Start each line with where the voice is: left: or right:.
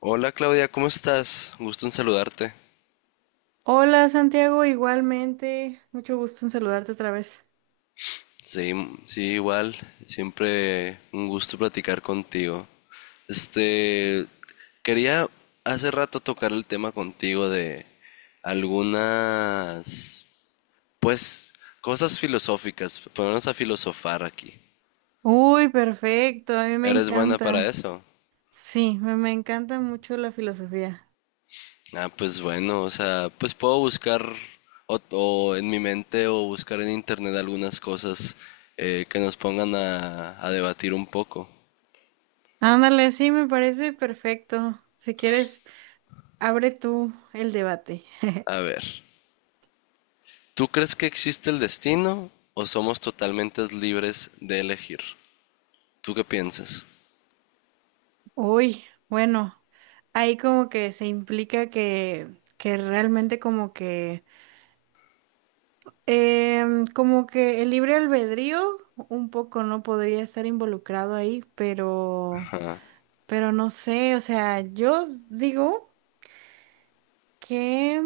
left: Hola Claudia, ¿cómo estás? Un gusto en saludarte.
right: Hola Santiago, igualmente. Mucho gusto en saludarte otra vez.
left: Sí, sí, igual. Siempre un gusto platicar contigo. Este, Quería hace rato tocar el tema contigo de algunas, pues, cosas filosóficas. Ponernos a filosofar aquí.
right: Uy, perfecto, a mí me
left: ¿Eres buena para
right: encanta.
left: eso?
right: Sí, me encanta mucho la filosofía.
left: Ah, pues bueno, o sea, pues puedo buscar o en mi mente o buscar en internet algunas cosas que nos pongan a debatir un poco.
right: Ándale, sí, me parece perfecto. Si quieres, abre tú el debate.
left: A ver, ¿tú crees que existe el destino o somos totalmente libres de elegir? ¿Tú qué piensas?
right: Uy, bueno, ahí como que se implica que realmente como como que el libre albedrío un poco no podría estar involucrado ahí, pero...
left: Ajá.
right: Pero no sé, o sea, yo digo que,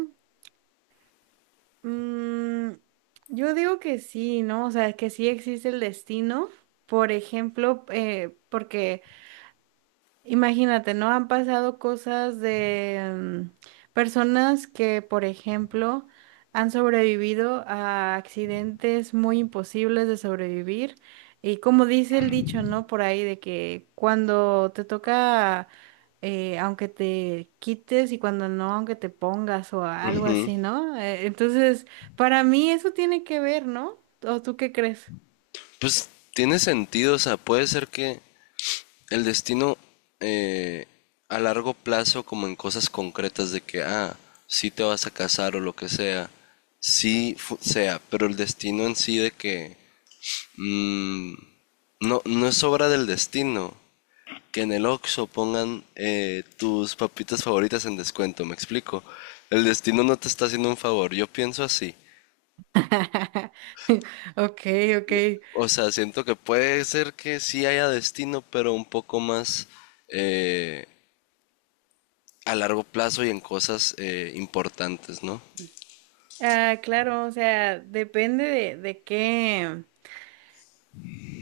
right: mm, yo digo que sí, ¿no? O sea, que sí existe el destino, por ejemplo, porque imagínate, ¿no? Han pasado cosas de mm, personas que, por ejemplo, han sobrevivido a accidentes muy imposibles de sobrevivir. Y como dice el dicho, ¿no? Por ahí de que cuando te toca, aunque te quites y cuando no, aunque te pongas o algo
left: Ujú.
right: así, ¿no? Entonces, para mí eso tiene que ver, ¿no? ¿O tú qué crees?
left: Pues tiene sentido, o sea, puede ser que el destino eh, a largo plazo, como en cosas concretas de que, ah, sí te vas a casar o lo que sea, sea, pero el destino en sí de que mm, no, no es obra del destino que en el Oxxo pongan tus papitas favoritas en descuento, me explico. El destino no te está haciendo un favor, yo pienso así.
right: Ok, ok.
left: O sea, siento que puede ser que sí haya destino, pero un poco más eh, a largo plazo y en cosas importantes, ¿no?
right: Ah, claro, o sea, depende de qué.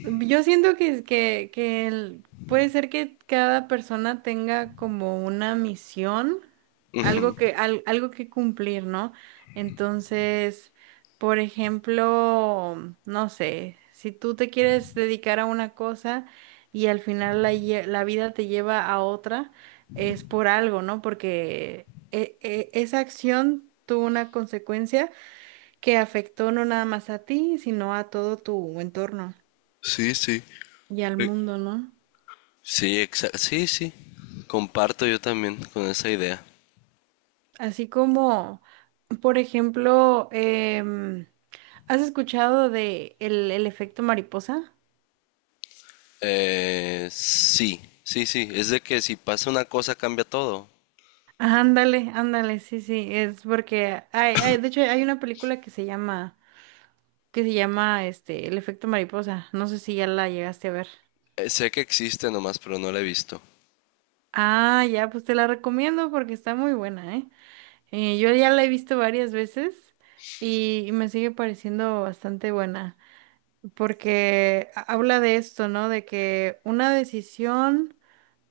right: Yo siento que puede ser que cada persona tenga como una misión, algo que algo que cumplir, ¿no? Entonces, por ejemplo, no sé, si tú te quieres dedicar a una cosa y al final la vida te lleva a otra, es por algo, ¿no? Porque esa acción tuvo una consecuencia que afectó no nada más a ti, sino a todo tu entorno
left: Sí, sí.
right: y al
left: Eh,
right: mundo, ¿no?
left: Sí, sí, sí. Comparto yo también con esa idea.
right: Así como, por ejemplo, em, ¿has escuchado de el efecto mariposa?
left: Sí, sí, sí. Es de que si pasa una cosa cambia todo.
right: Ah, ándale, ándale, sí, sí, es porque de hecho hay una película que se llama El efecto mariposa. No sé si ya la llegaste a ver.
left: Sé que existe nomás, pero no la he visto.
right: Ah, ya, pues te la recomiendo porque está muy buena, ¿eh? Yo ya la he visto varias veces y me sigue pareciendo bastante buena porque habla de esto, ¿no? De que una decisión,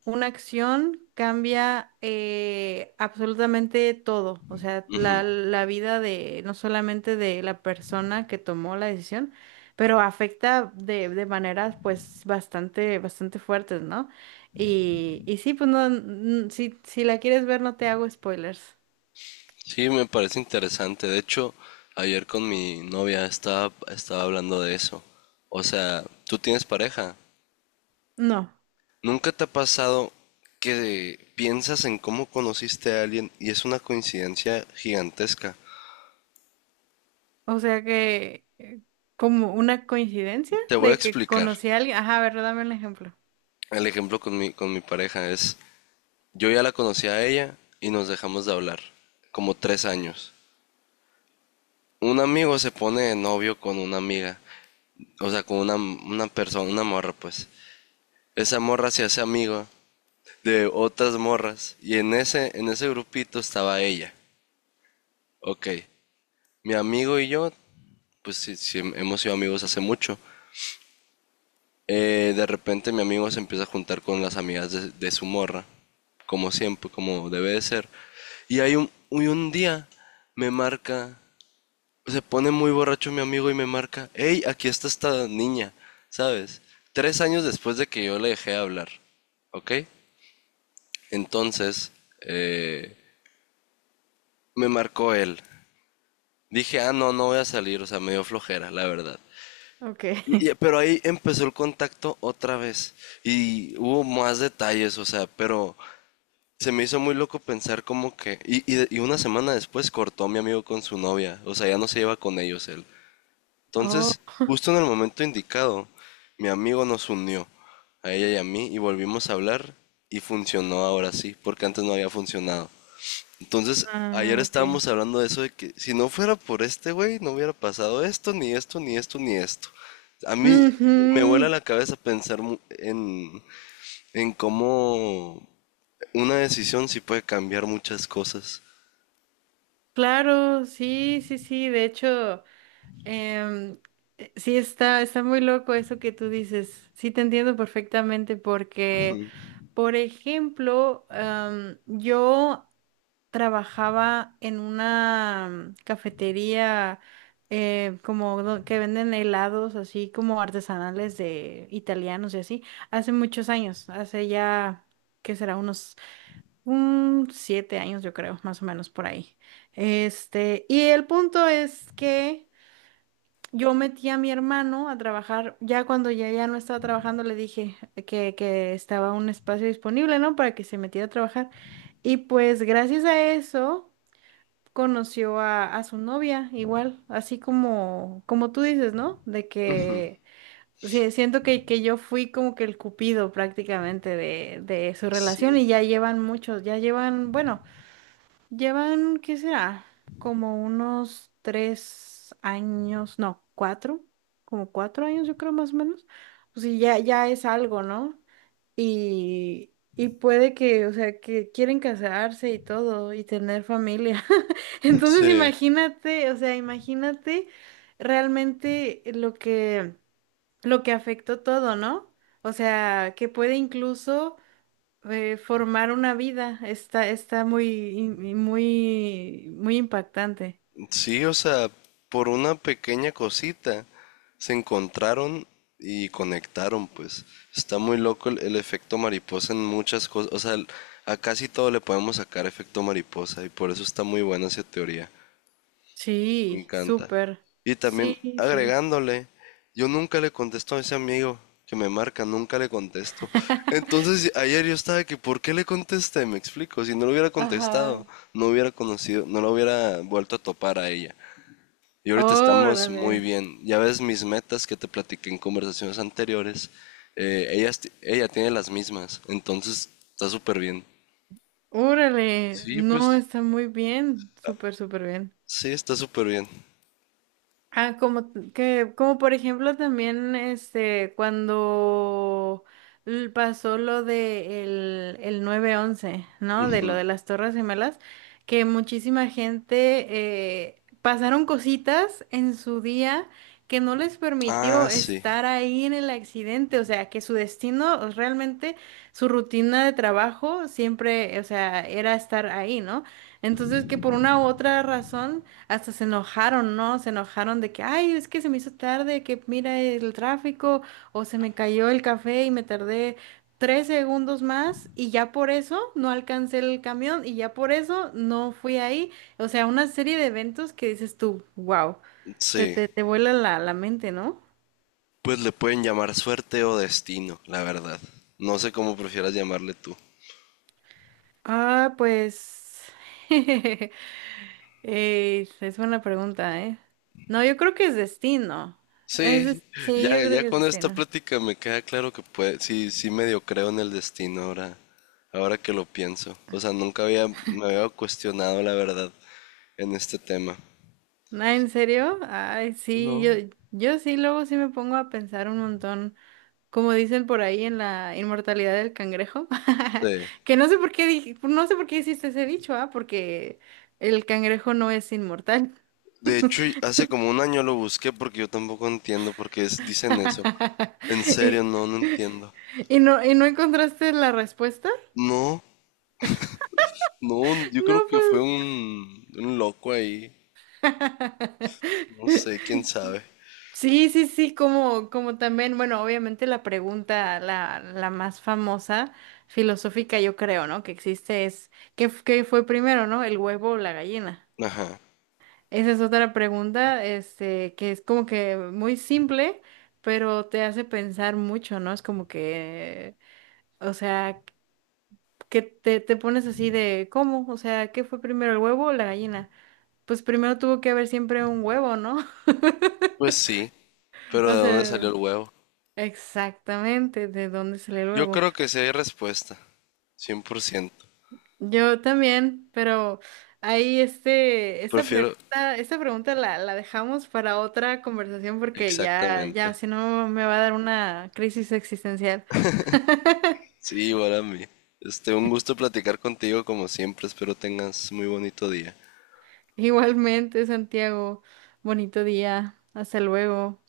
right: una acción cambia absolutamente todo, o sea,
left: Ujú.
right: la vida de no solamente de la persona que tomó la decisión, pero afecta de maneras pues bastante fuertes, ¿no? Y sí, pues no, si, si la quieres ver no te hago spoilers.
left: Sí, me parece interesante. De hecho, ayer con mi novia estaba hablando de eso. O sea, ¿tú tienes pareja?
right: No.
left: ¿Nunca te ha pasado que piensas en cómo conociste a alguien y es una coincidencia gigantesca?
right: O sea que, como una coincidencia
left: Te voy a
right: de que
left: explicar.
right: conocí a alguien. Ajá, a ver, dame un ejemplo.
left: El ejemplo con con mi pareja es, yo ya la conocí a ella y nos dejamos de hablar, como 3 años. Un amigo se pone de novio con una amiga, o sea, con una persona, una morra, pues. Esa morra se hace amiga de otras morras y en en ese grupito estaba ella. Ok, mi amigo y yo, pues sí, sí, hemos sido amigos hace mucho. De repente mi amigo se empieza a juntar con las amigas de su morra, como siempre, como debe de ser. Y un día me marca, se pone muy borracho mi amigo y me marca, hey, aquí está esta niña, ¿sabes? 3 años después de que yo le dejé hablar, ¿ok? Entonces, eh, me marcó él. Dije, ah, no, no voy a salir, o sea, me dio flojera, la verdad.
right: Ok.
left: Pero ahí empezó el contacto otra vez y hubo más detalles, o sea, pero se me hizo muy loco pensar como que... Y una semana después cortó mi amigo con su novia, o sea, ya no se lleva con ellos él.
right: Oh,
left: Entonces, justo en el momento indicado, mi amigo nos unió, a ella y a mí, y volvimos a hablar y funcionó ahora sí, porque antes no había funcionado. Entonces, ayer
right: ah, ok.
left: estábamos hablando de eso de que si no fuera por este güey, no hubiera pasado esto, ni esto, ni esto, ni esto. A mí me vuela
right: Ujú,
left: la cabeza pensar en cómo una decisión sí puede cambiar muchas cosas.
right: claro, sí, sí, sí. De hecho, em, sí está, está muy loco eso que tú dices. Sí, te entiendo perfectamente porque, por ejemplo, yo trabajaba en una cafetería que venden helados así como artesanales de italianos y así, hace muchos años, hace ya, ¿qué será? Unos un 7 años yo creo, más o menos por ahí. Este, y el punto es que yo metí a mi hermano a trabajar, ya cuando ya no estaba trabajando le dije que estaba un espacio disponible, ¿no? Para que se metiera a trabajar. Y pues gracias a eso conoció a su novia, igual, así como, como tú dices, ¿no? De que sí, siento que yo fui como que el cupido prácticamente de su relación y ya llevan muchos, ya llevan, bueno, llevan, ¿qué será? Como unos 3 años, no, cuatro, como 4 años yo creo más o menos. Pues sea, ya, ya es algo, ¿no? Y puede que, o sea, que quieren casarse y todo y tener familia. Entonces
left: Sí,
right: imagínate, o sea, imagínate realmente lo que afectó todo, ¿no? O sea, que puede incluso formar una vida. Está, está muy, muy impactante.
left: sí, o sea, por una pequeña cosita se encontraron y conectaron, pues. Está muy loco el efecto mariposa en muchas cosas. O sea, a casi todo le podemos sacar efecto mariposa y por eso está muy buena esa teoría. Me
right: Sí,
left: encanta.
right: súper.
left: Y también
right: Sí, sí.
left: agregándole, yo nunca le contesto a ese amigo que me marca, nunca le contesto. Entonces ayer yo estaba que, ¿por qué le contesté? Me explico, si no lo hubiera
right: Ajá.
left: contestado, no hubiera conocido, no lo hubiera vuelto a topar a ella. Y ahorita estamos muy
right: Órale.
left: bien. Ya ves mis metas que te platiqué en conversaciones anteriores. Ellas ella tiene las mismas, entonces está súper bien.
right: Órale, no, está muy bien, súper, súper bien.
left: Sí, está súper bien.
right: Ah, como por ejemplo también este cuando pasó lo de el 11-S, ¿no? De lo de las Torres Gemelas, que muchísima gente pasaron cositas en su día que no les
left: Ah,
right: permitió
left: sí,
right: estar ahí en el accidente, o sea, que su destino realmente, su rutina de trabajo siempre, o sea, era estar ahí, ¿no? Entonces, que por una u otra razón hasta se enojaron, ¿no? Se enojaron de que, ay, es que se me hizo tarde, que mira el tráfico, o se me cayó el café y me tardé 3 segundos más y ya por eso no alcancé el camión y ya por eso no fui ahí. O sea, una serie de eventos que dices tú, wow,
left: sí.
right: te vuela la mente, ¿no?
left: Pues le pueden llamar suerte o destino, la verdad. No sé cómo prefieras llamarle tú.
right: Ah, pues... es buena pregunta, ¿eh? No, yo creo que es destino.
left: Sí,
right: Sí,
left: ya,
right: yo creo
left: ya
right: que es
left: con esta
right: destino.
left: plática me queda claro que puede, sí, sí medio creo en el destino ahora, ahora que lo pienso. O sea, nunca había, me había cuestionado la verdad en este tema.
right: Ah, ¿en serio? Ay, sí,
left: No.
right: yo sí, luego sí me pongo a pensar un montón, como dicen por ahí en la inmortalidad del cangrejo,
left: Sí.
right: que no sé por qué dije, no sé por qué hiciste ese dicho, ah, porque el cangrejo no es inmortal.
left: De hecho, y hace como un año lo busqué porque yo tampoco entiendo por qué dicen eso. En serio,
right: Y,
left: no, no entiendo.
right: y no encontraste la respuesta.
left: No, no, yo
right: No,
left: creo que fue
right: pues.
left: un loco ahí. No sé, quién sabe.
right: Sí, sí, sí, como, como también, bueno, obviamente la pregunta, la más famosa, filosófica, yo creo, ¿no? Que existe es, ¿qué fue primero, ¿no? ¿El huevo o la gallina?
left: Ajá.
right: Esa es otra pregunta, este, que es como que muy simple, pero te hace pensar mucho, ¿no? Es como que, o sea, te pones así de, ¿cómo? O sea, ¿qué fue primero, el huevo o la gallina? Pues primero tuvo que haber siempre un huevo, ¿no?
left: Pues sí, pero
right: O
left: ¿de dónde salió el
right: sea,
left: huevo?
right: exactamente, ¿de dónde sale el
left: Yo
right: huevo?
left: creo que sí hay respuesta. 100%.
right: Yo también, pero ahí este,
left: Prefiero...
right: esta pregunta la dejamos para otra conversación porque ya, ya,
left: Exactamente.
right: si no me va a dar una crisis existencial.
left: Sí, igual a mí. Este, un gusto platicar contigo como siempre. Espero tengas muy bonito día.
right: Igualmente, Santiago, bonito día, hasta luego.